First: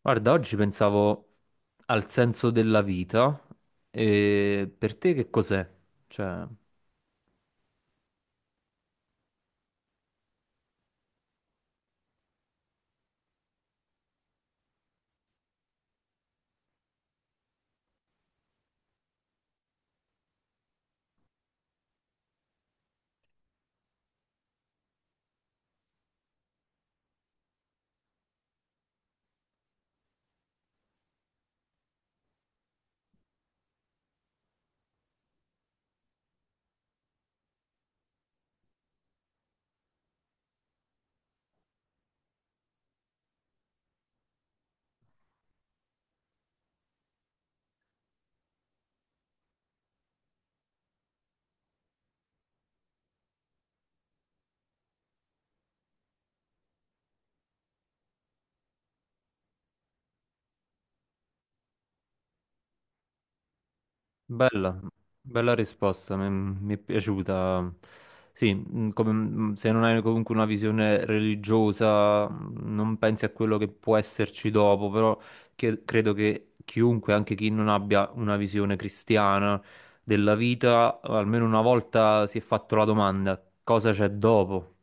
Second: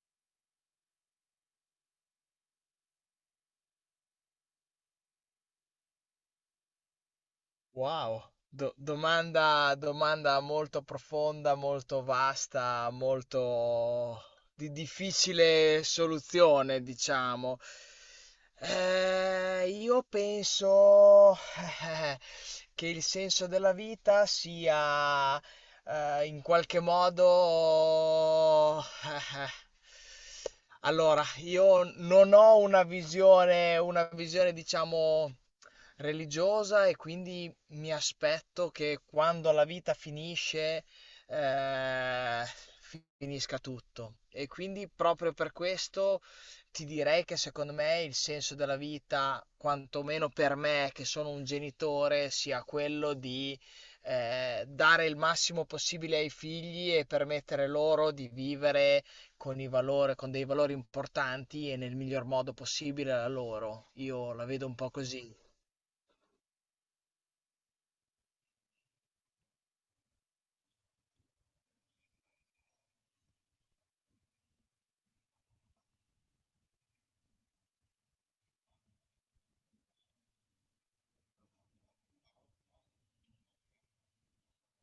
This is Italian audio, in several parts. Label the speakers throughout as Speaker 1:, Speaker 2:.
Speaker 1: Guarda, oggi pensavo al senso della vita e per te che cos'è? Cioè,
Speaker 2: Wow, domanda, domanda molto profonda, molto vasta, molto di difficile soluzione, diciamo. Io penso che il senso della vita sia in qualche modo. Allora, io non ho una visione, diciamo, religiosa e quindi mi aspetto che quando la vita finisce, eh, finisca tutto. E quindi proprio per questo ti direi che secondo me il senso della vita, quantomeno per me che sono un genitore, sia quello di dare il massimo possibile ai figli e permettere loro di vivere con i valori, con dei valori importanti e nel miglior modo possibile a loro. Io la vedo un
Speaker 1: Bella,
Speaker 2: po' così.
Speaker 1: bella risposta, mi è piaciuta. Sì, se non hai comunque una visione religiosa, non pensi a quello che può esserci dopo, però credo che chiunque, anche chi non abbia una visione cristiana della vita, almeno una volta si è fatto la domanda, cosa c'è dopo?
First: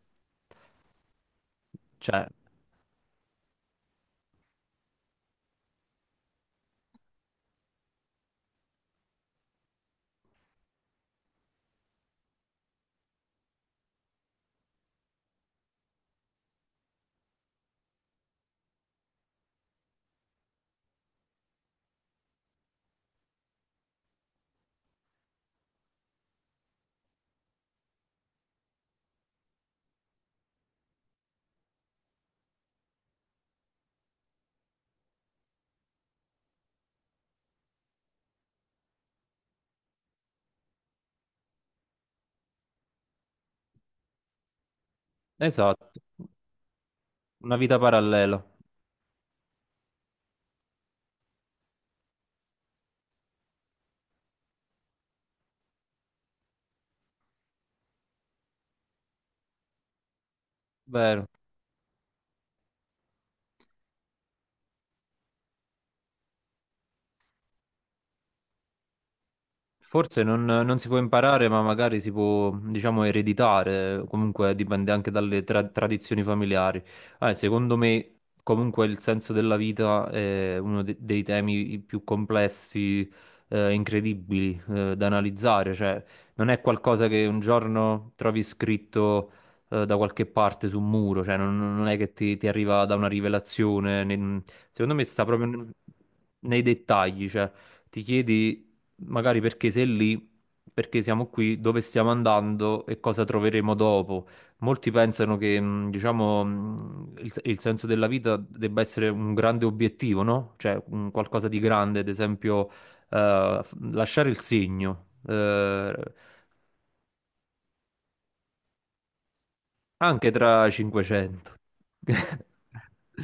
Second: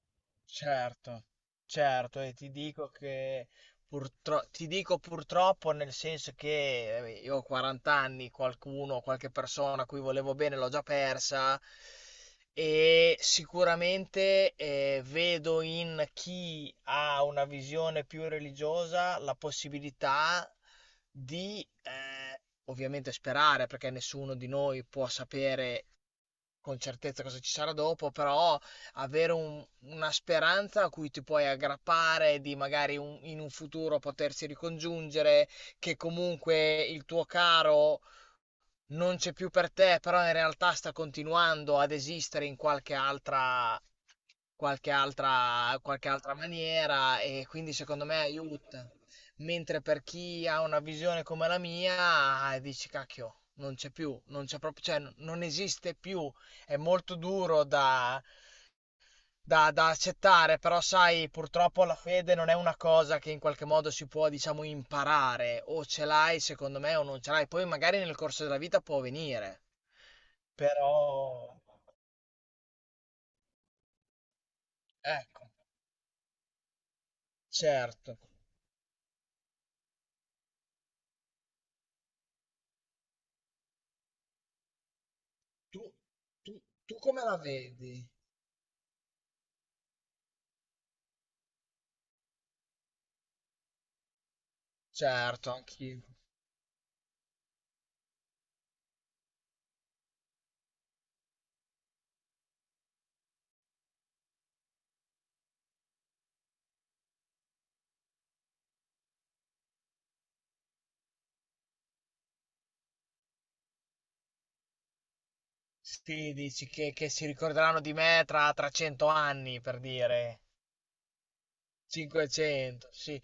Speaker 2: Certo, certo,
Speaker 1: Cioè,
Speaker 2: e ti dico che ti dico purtroppo nel senso che io ho 40 anni, qualcuno, qualche persona a cui volevo bene l'ho già persa e sicuramente vedo in chi ha una visione più religiosa la possibilità di, ovviamente sperare, perché nessuno di noi può sapere con certezza cosa ci sarà dopo, però avere una speranza a cui ti puoi aggrappare di magari in un futuro potersi ricongiungere, che comunque il tuo caro non c'è più per te, però in realtà sta continuando ad esistere in qualche altra, qualche altra,
Speaker 1: esatto.
Speaker 2: qualche altra maniera e
Speaker 1: Una
Speaker 2: quindi
Speaker 1: vita
Speaker 2: secondo me
Speaker 1: parallela,
Speaker 2: aiuta. Mentre per chi ha una visione come la mia, dici cacchio, non c'è più, non c'è proprio, cioè, non esiste più. È molto duro da, da, da accettare, però
Speaker 1: vero.
Speaker 2: sai, purtroppo la fede non è una cosa che in qualche modo si può, diciamo, imparare, o ce l'hai secondo me o non ce l'hai, poi magari nel corso della vita può venire,
Speaker 1: Forse non si può imparare,
Speaker 2: però
Speaker 1: ma magari si può, diciamo, ereditare, comunque dipende anche dalle
Speaker 2: ecco,
Speaker 1: tradizioni familiari. Secondo
Speaker 2: certo.
Speaker 1: me, comunque, il senso della vita è uno dei temi più complessi, incredibili, da analizzare,
Speaker 2: Tu,
Speaker 1: cioè non
Speaker 2: tu,
Speaker 1: è
Speaker 2: tu
Speaker 1: qualcosa
Speaker 2: come
Speaker 1: che
Speaker 2: la
Speaker 1: un
Speaker 2: vedi?
Speaker 1: giorno trovi scritto, da qualche parte su un muro, cioè non è che ti arriva da una rivelazione, secondo me sta proprio
Speaker 2: Certo, anch'io.
Speaker 1: nei dettagli, cioè ti chiedi magari perché sei lì, perché siamo qui, dove stiamo andando e cosa troveremo dopo. Molti pensano che, diciamo, il senso della vita debba essere un grande obiettivo, no? Cioè, un qualcosa di grande, ad esempio, lasciare il segno,
Speaker 2: Sì, dici che si ricorderanno di me tra, tra 100 anni, per
Speaker 1: anche
Speaker 2: dire.
Speaker 1: tra 500.
Speaker 2: 500, sì.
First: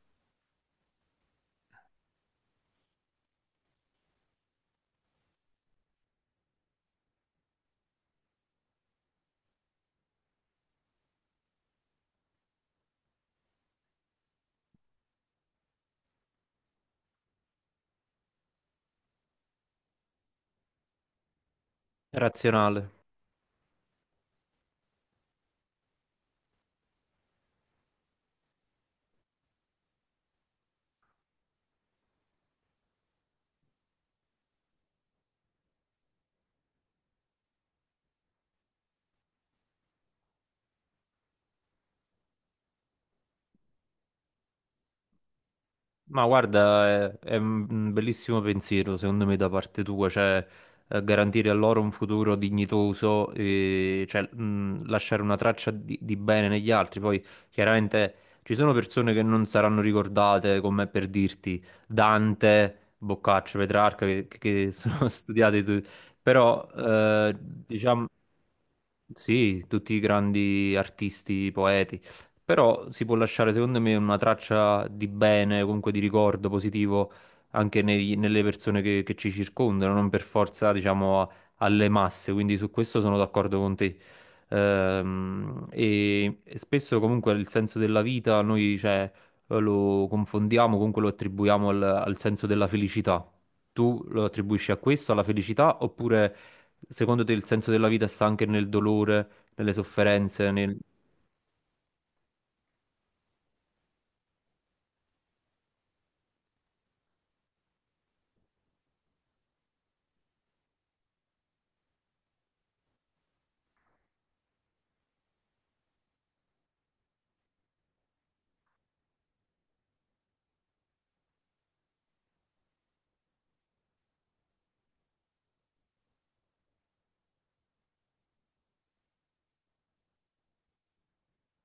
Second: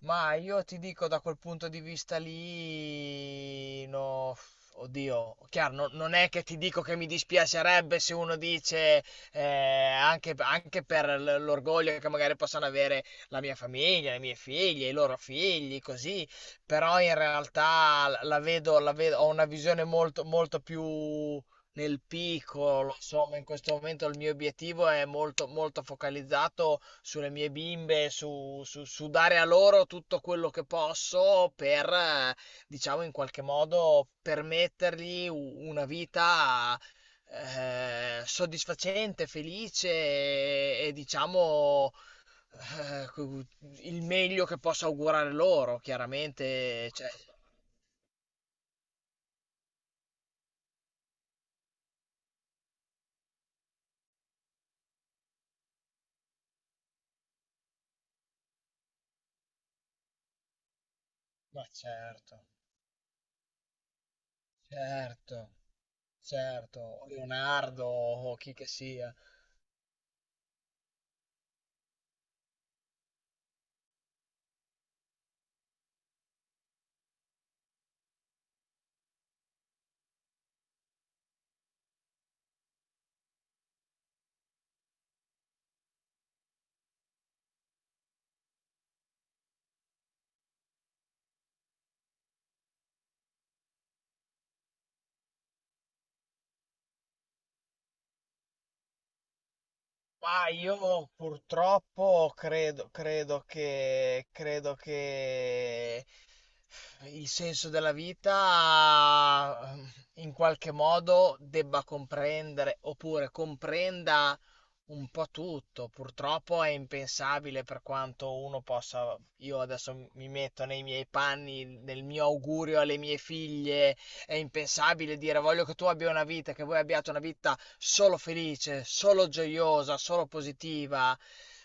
Speaker 2: Ma io ti dico da quel punto di vista lì, no, oddio, chiaro, non è che ti dico che mi dispiacerebbe se uno dice, anche, anche per l'orgoglio che magari possano avere la mia famiglia, le mie figlie, i loro figli, così, però in realtà la vedo, ho una visione molto, molto più nel
Speaker 1: Razionale.
Speaker 2: piccolo, insomma, in questo momento il mio obiettivo è molto, molto focalizzato sulle mie bimbe, su, su dare a loro tutto quello che posso per, diciamo, in qualche modo permettergli una vita soddisfacente, felice e, diciamo, eh, cu- il meglio che posso augurare loro,
Speaker 1: Ma guarda,
Speaker 2: chiaramente, cioè,
Speaker 1: è un bellissimo pensiero, secondo me, da parte tua, cioè garantire a loro un futuro dignitoso, e, cioè, lasciare una traccia di bene negli altri. Poi, chiaramente, ci sono persone che non saranno ricordate, come per dirti
Speaker 2: ma certo,
Speaker 1: Dante, Boccaccio, Petrarca, che sono
Speaker 2: certo.
Speaker 1: studiati, però,
Speaker 2: Certo, o Leonardo
Speaker 1: diciamo
Speaker 2: o chi che sia.
Speaker 1: sì, tutti i grandi artisti, poeti, però si può lasciare secondo me una traccia di bene, comunque di ricordo positivo anche nelle persone che ci circondano, non per forza, diciamo, alle masse, quindi su questo sono d'accordo con te. E spesso comunque il senso della vita noi, cioè, lo confondiamo, comunque lo attribuiamo al al senso della felicità tu lo attribuisci a questo, alla felicità, oppure secondo te il senso della vita sta anche nel dolore, nelle
Speaker 2: Ma
Speaker 1: sofferenze, nel...
Speaker 2: io purtroppo credo, credo che il senso della vita in qualche modo debba comprendere oppure comprenda un po' tutto. Purtroppo è impensabile per quanto uno possa. Io adesso mi metto nei miei panni, nel mio augurio alle mie figlie. È impensabile dire voglio che tu abbia una vita, che voi abbiate una vita solo felice, solo gioiosa, solo positiva.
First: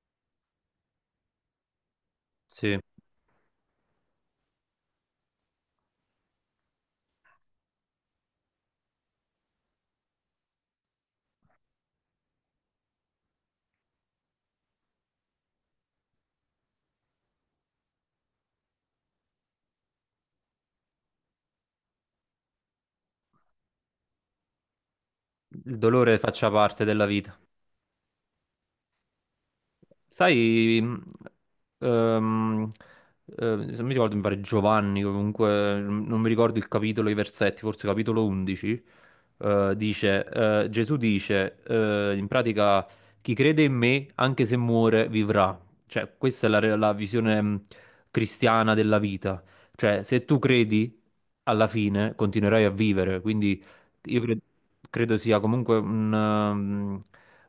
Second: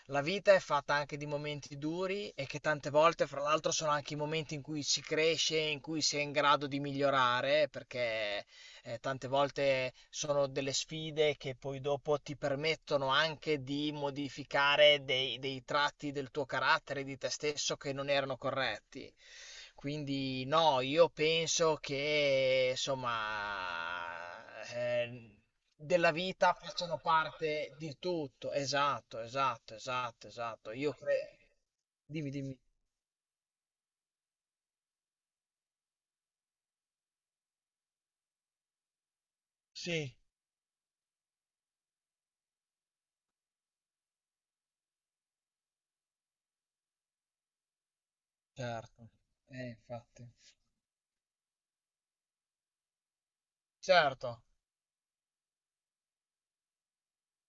Speaker 2: La vita è fatta anche di momenti duri e che
Speaker 1: Sì,
Speaker 2: tante volte, fra l'altro, sono anche i momenti in cui si cresce, in cui si è in grado di migliorare, perché tante volte sono delle sfide che poi dopo ti permettono anche di modificare dei, dei tratti del tuo carattere, di te stesso che non erano corretti. Quindi no, io penso che insomma
Speaker 1: il
Speaker 2: della
Speaker 1: dolore faccia
Speaker 2: vita
Speaker 1: parte
Speaker 2: facciano
Speaker 1: della vita.
Speaker 2: parte di tutto. Esatto, esatto, esatto, esatto.
Speaker 1: Sai,
Speaker 2: Io credo. Dimmi, dimmi.
Speaker 1: ehm, se mi ricordo, mi pare Giovanni, comunque, non mi ricordo il capitolo, i versetti, forse capitolo 11,
Speaker 2: Sì,
Speaker 1: dice, Gesù dice, in pratica, chi crede in me, anche se muore, vivrà. Cioè, questa è la, la visione cristiana della
Speaker 2: certo.
Speaker 1: vita. Cioè, se
Speaker 2: Infatti.
Speaker 1: tu credi, alla fine continuerai a vivere, quindi io cre-
Speaker 2: Certo,
Speaker 1: credo sia comunque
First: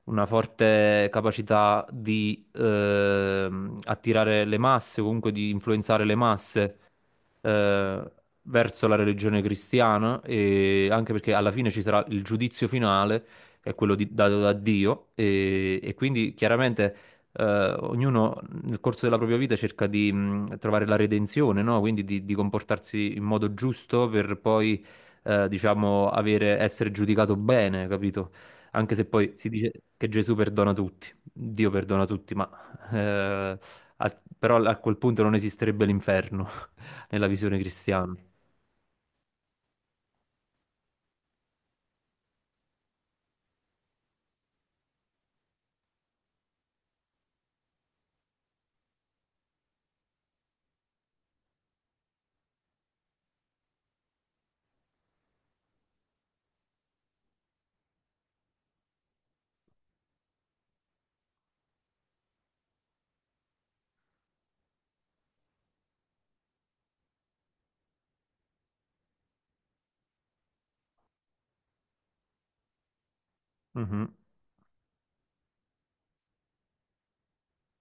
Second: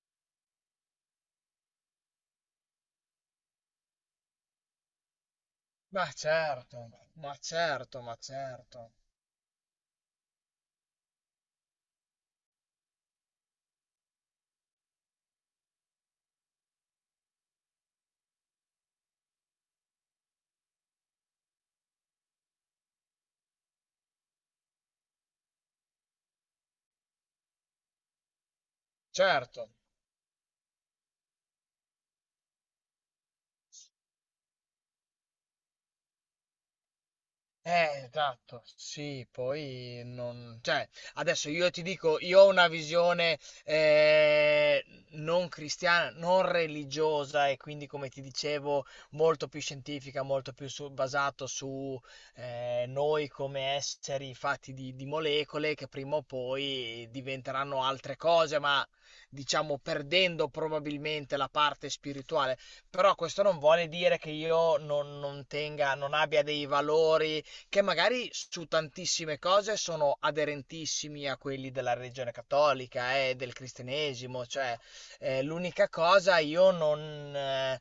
Speaker 1: una forte capacità di attirare le masse, o comunque di influenzare
Speaker 2: ma
Speaker 1: le masse
Speaker 2: certo, ma certo,
Speaker 1: eh,
Speaker 2: ma
Speaker 1: verso
Speaker 2: certo.
Speaker 1: la religione cristiana, e anche perché alla fine ci sarà il giudizio finale, che è dato da Dio, e quindi chiaramente ognuno nel corso della propria vita cerca di trovare la redenzione, no? Quindi di comportarsi in modo giusto per poi diciamo, avere, essere giudicato bene, capito? Anche se poi si
Speaker 2: Certo.
Speaker 1: dice che Gesù perdona tutti, Dio perdona tutti, ma eh, però a quel punto non esisterebbe l'inferno nella visione cristiana.
Speaker 2: Esatto, sì, poi non... Cioè, adesso io ti dico, io ho una visione eh, non cristiana, non religiosa e quindi, come ti dicevo, molto più scientifica, molto più basato su noi come esseri fatti di molecole che prima o poi diventeranno altre cose, ma diciamo perdendo probabilmente la parte spirituale. Però questo non vuole dire che io non, non tenga, non abbia dei valori che magari su tantissime cose sono aderentissimi a quelli della religione cattolica e del
Speaker 1: Mhm,
Speaker 2: cristianesimo, cioè l'unica cosa io non... eh,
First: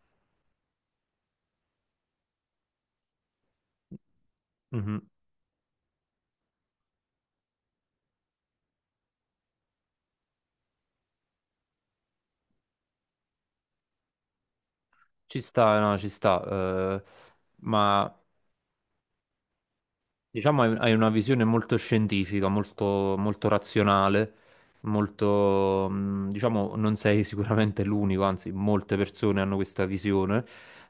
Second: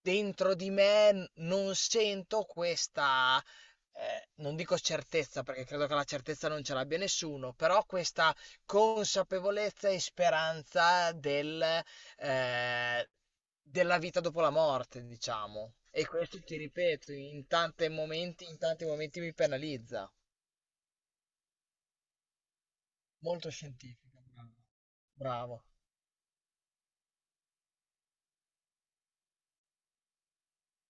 Speaker 2: dentro di me non sento questa, non dico
Speaker 1: mhm.
Speaker 2: certezza perché credo che la certezza non ce l'abbia nessuno, però questa consapevolezza e speranza del, eh, della vita dopo la morte,
Speaker 1: Ci
Speaker 2: diciamo.
Speaker 1: sta, no,
Speaker 2: E
Speaker 1: ci
Speaker 2: questo
Speaker 1: sta.
Speaker 2: ti ripeto,
Speaker 1: Ma
Speaker 2: in tanti momenti mi penalizza.
Speaker 1: Diciamo hai una visione molto scientifica, molto, molto
Speaker 2: Molto scientifica,
Speaker 1: razionale,
Speaker 2: bravo. Bravo,
Speaker 1: molto, diciamo, non sei sicuramente l'unico, anzi, molte persone hanno questa visione.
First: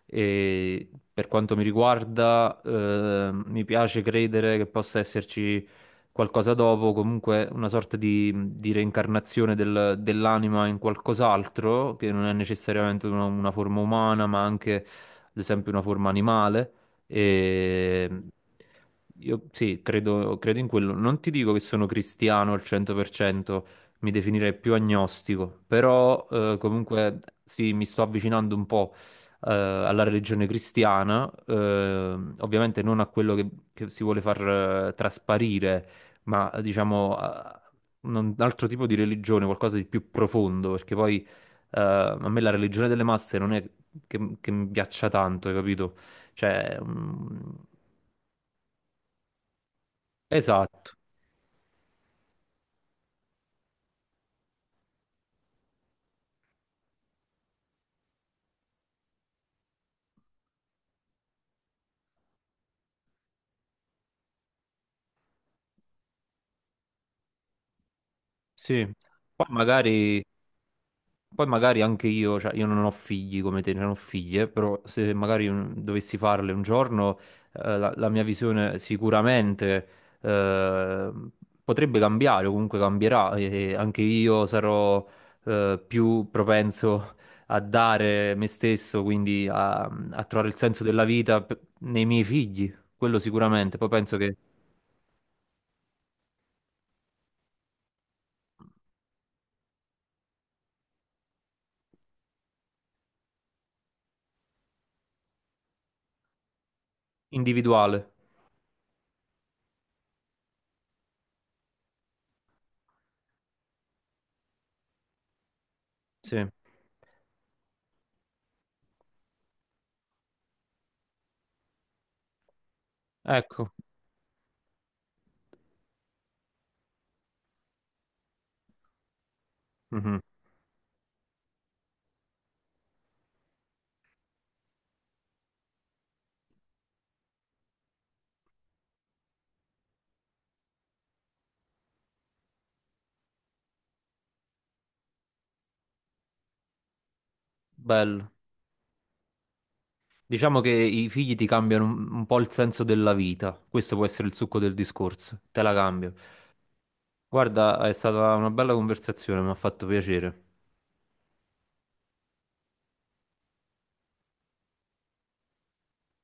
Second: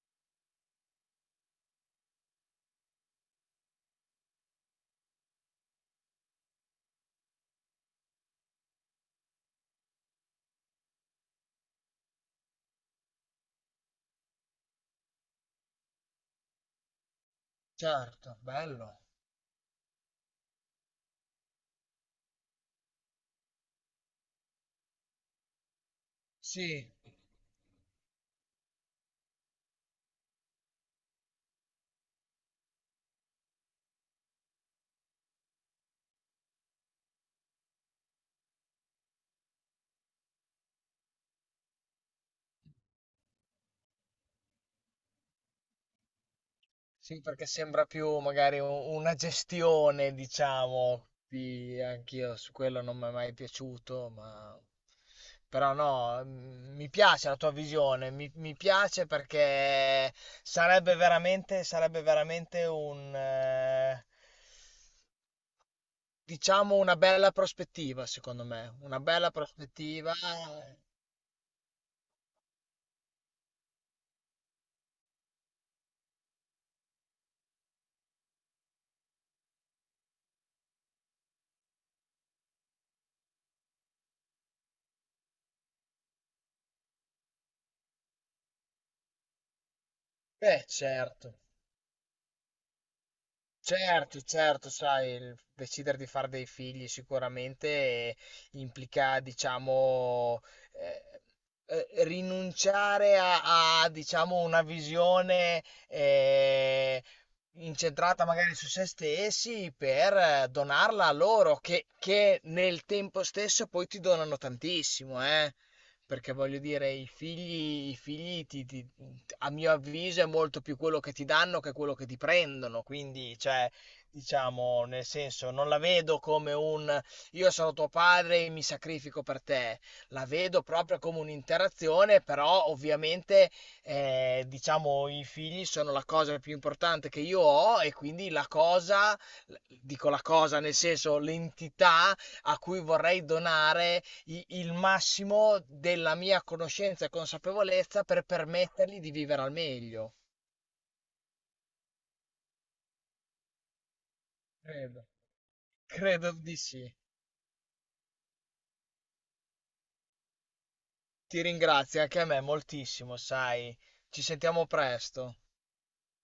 Speaker 1: E per quanto mi riguarda, mi piace credere che possa esserci qualcosa dopo, comunque una sorta di reincarnazione dell'anima in qualcos'altro, che non è necessariamente una forma umana, ma anche, ad esempio, una forma animale. E
Speaker 2: certo, bello.
Speaker 1: io sì, credo in quello. Non ti dico che sono cristiano al 100%, mi definirei più agnostico, però
Speaker 2: Sì.
Speaker 1: comunque sì, mi sto avvicinando un po' alla religione cristiana, ovviamente non a quello che si vuole far trasparire, ma diciamo a un altro tipo di religione, qualcosa di più profondo, perché poi a me la religione delle masse non è che mi piaccia tanto, hai capito? Cioè,
Speaker 2: Sì,
Speaker 1: mm,
Speaker 2: perché sembra più magari una gestione,
Speaker 1: esatto,
Speaker 2: diciamo, anch'io su quello non mi è mai piaciuto, ma però no, mi piace la tua visione, mi piace perché sarebbe veramente un, diciamo, una bella prospettiva, secondo me,
Speaker 1: sì.
Speaker 2: una bella
Speaker 1: Poi
Speaker 2: prospettiva.
Speaker 1: magari, poi magari anche io, cioè io non ho figli come te, non ho figlie, però se magari dovessi farle un giorno, la mia visione sicuramente eh, potrebbe cambiare, o comunque cambierà, e anche io sarò più propenso a dare me stesso, quindi a trovare il
Speaker 2: Beh,
Speaker 1: senso della
Speaker 2: certo.
Speaker 1: vita nei miei figli, quello sicuramente, poi penso
Speaker 2: Certo,
Speaker 1: che
Speaker 2: certo, sai, il decidere di fare dei figli sicuramente implica, diciamo, eh, rinunciare a, a, diciamo, una visione eh,
Speaker 1: individuale,
Speaker 2: incentrata magari su se stessi per donarla a loro, che nel tempo stesso poi ti donano tantissimo, eh. Perché
Speaker 1: sì.
Speaker 2: voglio dire, i figli a mio avviso è molto più quello che ti danno che quello che ti prendono. Quindi, cioè,
Speaker 1: Ecco,
Speaker 2: diciamo, nel senso, non la vedo come un io sono tuo padre e mi sacrifico per te.
Speaker 1: mhm.
Speaker 2: La vedo proprio come un'interazione, però ovviamente, diciamo, i figli sono la cosa più importante che io ho e quindi la cosa, dico la cosa, nel senso, l'entità a cui vorrei donare il massimo della mia conoscenza e consapevolezza per
Speaker 1: Bello.
Speaker 2: permettergli di vivere al meglio.
Speaker 1: Diciamo che i figli ti cambiano un po' il senso della vita. Questo può essere il succo del
Speaker 2: Credo.
Speaker 1: discorso. Te la cambio.
Speaker 2: Credo di sì.
Speaker 1: Guarda, è stata una bella conversazione, mi ha fatto piacere.
Speaker 2: Ti ringrazio anche a me moltissimo, sai. Ci sentiamo presto.